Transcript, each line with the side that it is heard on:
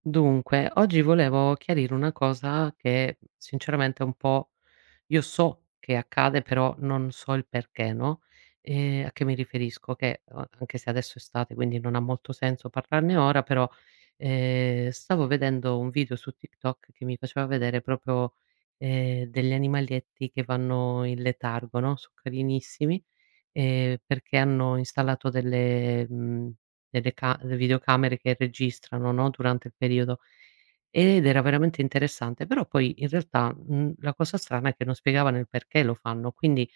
right: Dunque, oggi volevo chiarire una cosa che sinceramente un po' io so che accade, però non so il perché, no? A che mi riferisco? Anche se adesso è estate, quindi non ha molto senso parlarne ora, però, stavo vedendo un video su TikTok che mi faceva vedere proprio, degli animaletti che vanno in letargo, no, so carinissimi, perché hanno installato delle ca delle videocamere che registrano, no, durante il periodo, ed era veramente interessante. Però poi in realtà, la cosa strana è che non spiegavano il perché lo fanno. Quindi,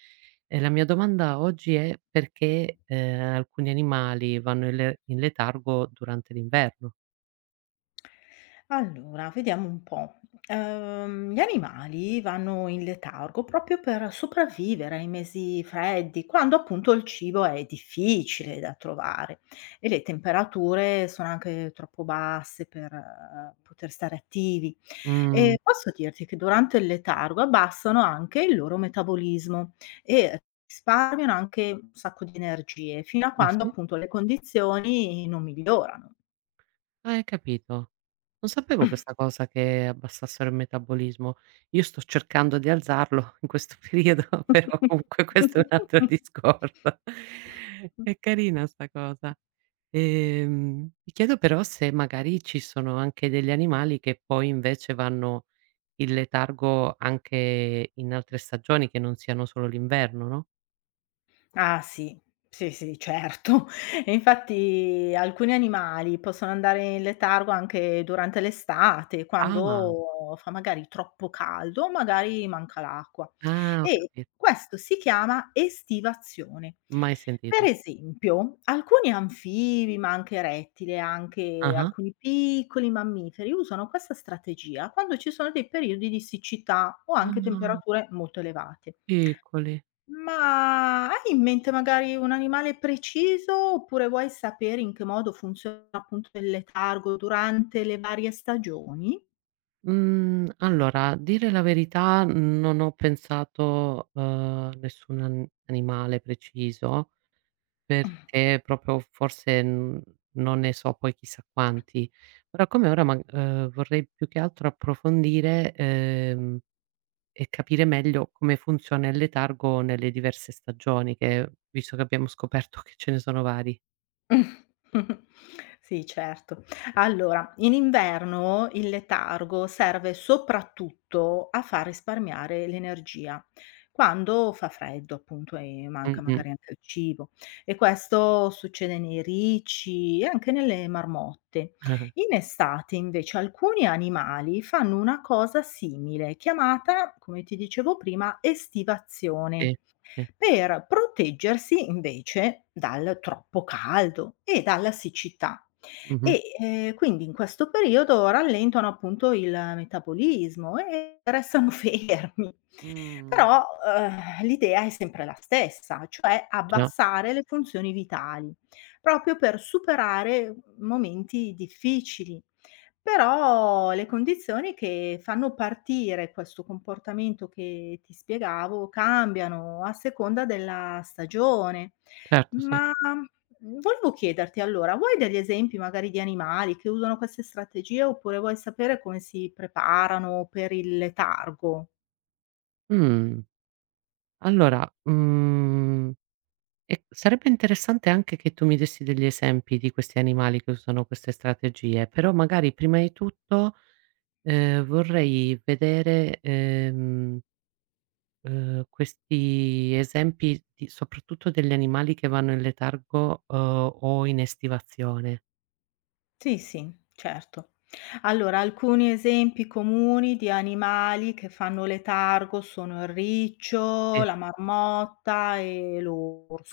right: ehm, la mia domanda oggi è: perché, alcuni animali vanno in letargo durante l'inverno?
left: Allora, vediamo un po'. Gli animali vanno in letargo proprio per sopravvivere ai mesi freddi, quando appunto il cibo è difficile da trovare e le temperature sono anche troppo basse per poter stare attivi.
right: Mh.
left: E posso dirti che durante il letargo abbassano anche il loro metabolismo e risparmiano anche un sacco di energie, fino a
right: Ah,
left: quando
right: sì?
left: appunto le condizioni non migliorano.
right: Ah, hai capito. Non sapevo questa cosa che abbassassero il metabolismo. Io sto cercando di alzarlo in questo periodo, però comunque questo è un altro
left: Mh.
right: discorso. È carina sta cosa. Ti chiedo però se magari ci sono anche degli animali che poi invece vanno in letargo anche in altre stagioni, che non siano solo l'inverno, no?
left: Ah sì, sì, sì, certo. E infatti alcuni animali possono andare in letargo anche durante l'estate,
right: Ah,
left: quando fa magari troppo caldo o magari manca l'acqua.
right: ah, ho
left: E
right: capito.
left: questo si chiama estivazione.
right: Mai
left: Per
right: sentito.
left: esempio, alcuni anfibi, ma anche rettili, anche
right: Ah-ah.
left: alcuni piccoli mammiferi usano questa strategia quando ci sono dei periodi di siccità o anche
right: Ah,
left: temperature molto elevate.
right: piccoli.
left: Ma hai in mente magari un animale preciso, oppure vuoi sapere in che modo funziona appunto il letargo durante le varie stagioni?
right: Mhmm, allora, a dire la verità, non ho pensato, a nessun an animale preciso, perché proprio forse, non ne so poi chissà quanti. Ora come ora ma vorrei più che altro approfondire, e capire meglio come funziona il letargo nelle diverse stagioni che visto che abbiamo scoperto che ce ne sono vari.
left: Sì, certo. Allora, in inverno il letargo serve soprattutto a far risparmiare l'energia, quando fa freddo appunto e manca
right: Mh-mh. Ah-ah.
left: magari anche il cibo. E questo succede nei ricci e anche nelle marmotte. In estate invece alcuni animali fanno una cosa simile, chiamata, come ti dicevo prima, estivazione
right: Sì, sì.
left: per proteggersi invece dal troppo caldo e dalla siccità.
right: Mh-mh.
left: E quindi in questo periodo rallentano appunto il metabolismo e restano fermi.
right: Mh,
left: Però, l'idea è sempre la stessa, cioè
right: già,
left: abbassare le funzioni vitali, proprio per superare momenti difficili. Però le condizioni che fanno partire questo comportamento che ti spiegavo cambiano a seconda della stagione.
right: certo, sì.
left: Ma, volevo chiederti allora, vuoi degli esempi magari di animali che usano queste strategie oppure vuoi sapere come si preparano per il letargo?
right: Mh. Allora, e sarebbe interessante anche che tu mi dessi degli esempi di questi animali che usano queste strategie, però magari prima di tutto, vorrei vedere, questi esempi di soprattutto degli animali che vanno in letargo, o in estivazione.
left: Sì, sì, certo. Allora, alcuni esempi comuni di animali che fanno letargo sono il riccio,
right: Sì.
left: la marmotta e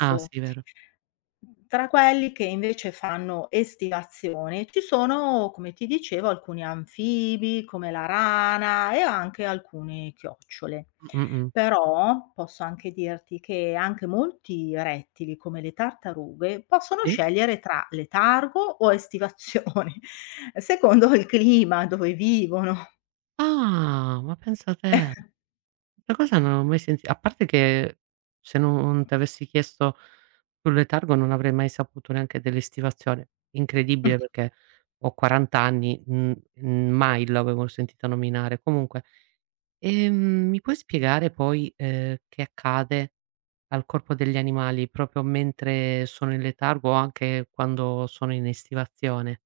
right: Ah sì, vero.
left: Tra quelli che invece fanno estivazione ci sono, come ti dicevo, alcuni anfibi come la rana e anche alcune chiocciole.
right: Mh, mh, mh.
left: Però posso anche dirti che anche molti rettili, come le tartarughe, possono
right: Sì.
left: scegliere tra letargo o estivazione, secondo il clima dove vivono.
right: Ah, ma pensa a te. Questa cosa non l'ho mai senti a parte che se non t'avessi chiesto sul letargo non avrei mai saputo neanche dell'estivazione. Incredibile perché ho 40 anni, mai l'avevo sentita nominare. Comunque, ehm, mi puoi spiegare poi, che accade al corpo degli animali proprio mentre sono in letargo o anche quando sono in estivazione?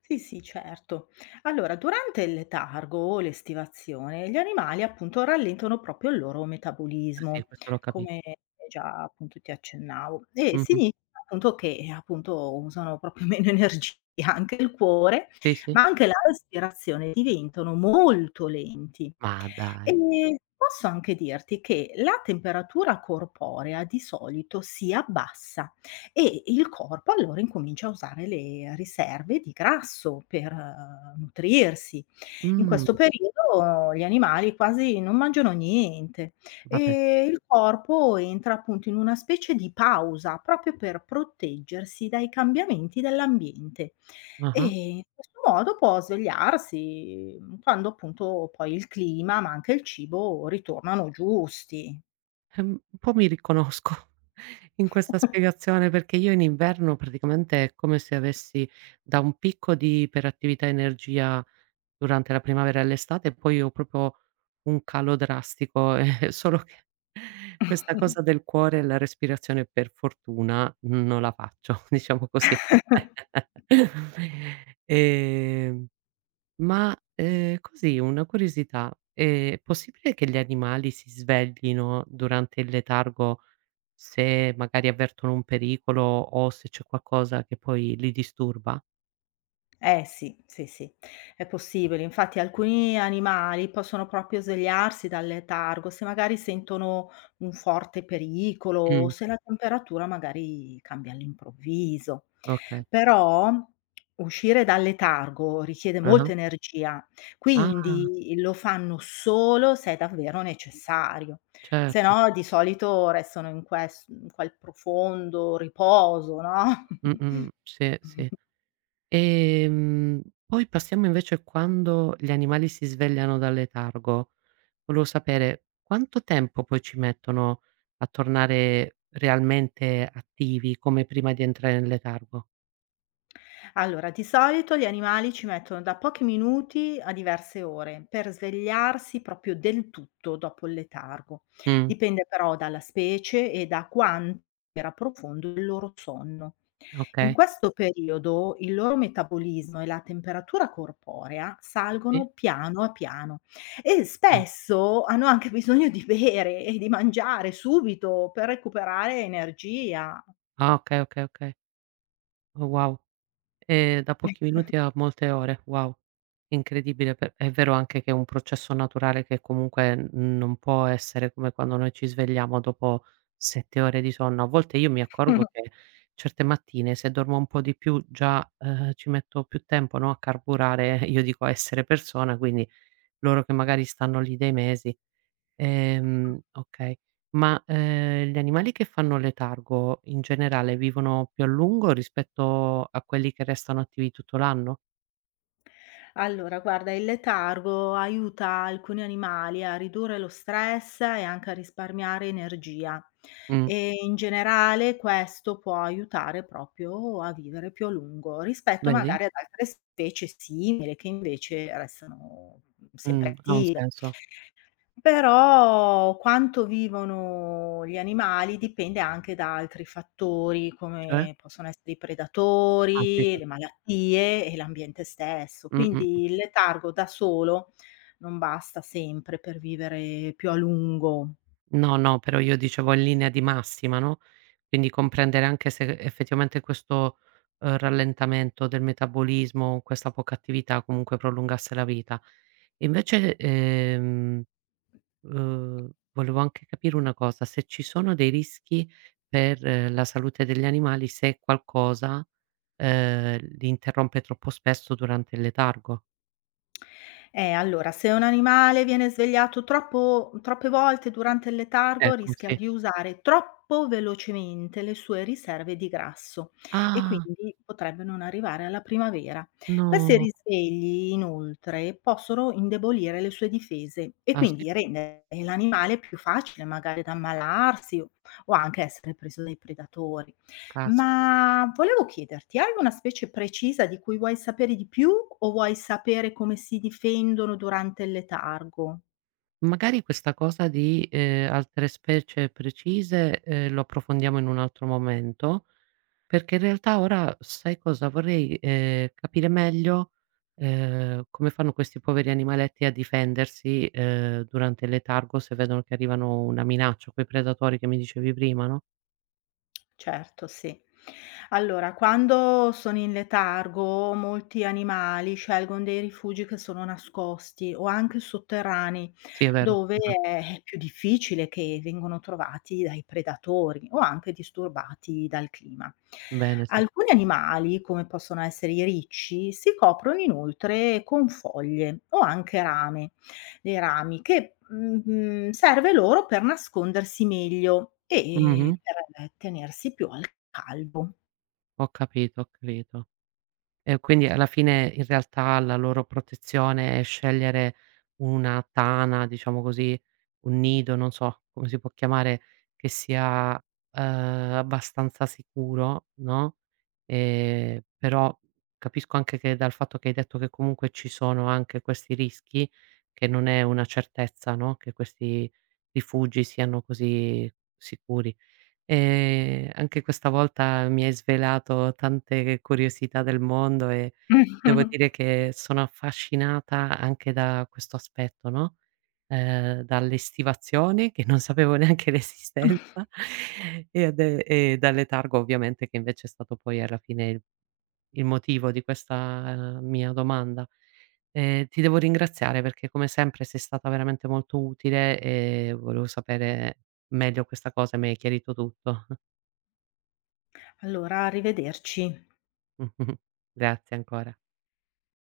left: Sì, sì, certo. Allora, durante il letargo o l'estivazione, gli animali appunto rallentano proprio il loro
right: Ah sì,
left: metabolismo,
right: questo l'ho capito.
left: come già appunto ti accennavo, e
right: Mh-mh.
left: significa appunto che appunto usano proprio meno energia anche il cuore,
right: Sì, sì.
left: ma anche la respirazione diventano molto lenti.
right: Ma dai.
left: E posso anche dirti che la temperatura corporea di solito si abbassa e il corpo allora incomincia a usare le riserve di grasso per nutrirsi. In
right: Mh,
left: questo periodo gli animali quasi non mangiano niente
right: ma pen
left: e il corpo entra appunto in una specie di pausa proprio per proteggersi dai cambiamenti dell'ambiente e
right: ah-ah.
left: in questo modo può svegliarsi quando appunto poi il clima, ma anche il cibo ritornano giusti.
right: Un po' mi riconosco in questa spiegazione, perché io in inverno praticamente è come se avessi da un picco di iperattività e energia durante la primavera e l'estate e poi ho proprio un calo drastico, solo che questa cosa del cuore e la respirazione per fortuna non la faccio, diciamo così. Ehm ma, così una curiosità, è possibile che gli animali si sveglino durante il letargo se magari avvertono un pericolo o se c'è qualcosa che poi li disturba?
left: Eh sì, sì, sì, è possibile. Infatti alcuni animali possono proprio svegliarsi dal letargo se magari sentono un forte pericolo o
right: Mh,
left: se la temperatura magari cambia all'improvviso.
right: okay.
left: Però uscire dal letargo richiede
right: Ah-ah.
left: molta energia,
right: Ah,
left: quindi lo fanno solo se è davvero necessario. Se
right: certo.
left: no di solito restano in quel profondo riposo, no?
right: Mh-mh. Sì, sì. Poi passiamo invece quando gli animali si svegliano dal letargo. Volevo sapere quanto tempo poi ci mettono a tornare realmente attivi come prima di entrare nel letargo?
left: Allora, di solito gli animali ci mettono da pochi minuti a diverse ore per svegliarsi proprio del tutto dopo il letargo.
right: Mh,
left: Dipende però dalla specie e da quanto era profondo il loro sonno. In
right: okay.
left: questo periodo il loro metabolismo e la temperatura corporea
right: Sì?
left: salgono piano a piano e
right: Mh.
left: spesso hanno anche bisogno di bere e di mangiare subito per recuperare energia.
right: Ah, okay, okay, okay. Oh wow. Da pochi minuti a molte ore. Wow, incredibile. Pe È vero anche che è un processo naturale che comunque n non può essere come quando noi ci svegliamo dopo 7 ore di sonno. A volte io mi accorgo che certe mattine se dormo un po' di più già, ci metto più tempo, no, a carburare, io dico a essere persona, quindi loro che magari stanno lì dei mesi. Okay. Ma, gli animali che fanno letargo in generale vivono più a lungo rispetto a quelli che restano attivi tutto l'anno?
left: Allora, guarda, il letargo aiuta alcuni animali a ridurre lo stress e anche a risparmiare energia
right: Mh,
left: e in generale questo può aiutare proprio a vivere più a lungo rispetto
right: vedi?
left: magari ad altre specie simili che invece restano sempre
right: Ha un
left: attive.
right: senso.
left: Però quanto vivono gli animali dipende anche da altri fattori,
right: Cioè?
left: come possono essere i
right: Ah sì,
left: predatori,
right: cer
left: le malattie e l'ambiente stesso.
right: Mh, mh.
left: Quindi il letargo da solo non basta sempre per vivere più a lungo.
right: No, no, però io dicevo in linea di massima, no, quindi comprendere anche se effettivamente questo, rallentamento del metabolismo, questa poca attività comunque prolungasse la vita. Invece, ehm Volevo anche capire una cosa, se ci sono dei rischi per la salute degli animali se qualcosa, li interrompe troppo spesso durante il letargo.
left: Allora, se un animale viene svegliato troppo troppe volte durante il letargo,
right: Ecco,
left: rischia
right: sì.
left: di usare troppo velocemente le sue riserve di grasso e
right: Ah,
left: quindi potrebbe non arrivare alla primavera. Questi
right: no.
left: risvegli, inoltre, possono indebolire le sue difese e
right: Ah, sì?
left: quindi rendere l'animale più facile magari da ammalarsi o anche essere preso dai predatori.
right: Caspita.
left: Ma volevo chiederti, hai una specie precisa di cui vuoi sapere di più o vuoi sapere come si difendono durante il letargo?
right: Magari questa cosa di, altre specie precise, lo approfondiamo in un altro momento. Perché in realtà ora sai cosa? Vorrei, capire meglio, come fanno questi poveri animaletti a difendersi, durante il letargo se vedono che arrivano una minaccia, quei predatori che mi dicevi prima, no?
left: Certo, sì. Allora, quando sono in letargo, molti animali scelgono dei rifugi che sono nascosti o anche sotterranei,
right: Sì, è vero.
left: dove
right: Mh-mh.
left: è più difficile che vengano trovati dai predatori o anche disturbati dal clima.
right: Bene, sì.
left: Alcuni animali, come possono essere i ricci, si coprono inoltre con foglie o anche rame dei rami, che, serve loro per nascondersi meglio e
right: Mh-mh.
left: per tenersi più al caldo.
right: Ho capito, ho capito. E quindi alla fine, in realtà, la loro protezione è scegliere una tana, diciamo così, un nido, non so come si può chiamare, che sia, ehm, abbastanza sicuro, no, però capisco anche che dal fatto che hai detto che comunque ci sono anche questi rischi, che non è una certezza, no, che questi rifugi siano così sicuri. Anche questa volta mi hai svelato tante curiosità del mondo e devo dire che sono affascinata anche da questo aspetto, no, dalle stivazioni che non sapevo neanche l'esistenza e de e dal letargo ovviamente che invece è stato poi alla fine il motivo di questa mia domanda. Ti devo ringraziare perché come sempre sei stata veramente molto utile e volevo sapere meglio questa cosa e mi hai chiarito tutto.
left: Allora, arrivederci.
right: Mh-mh. Grazie ancora.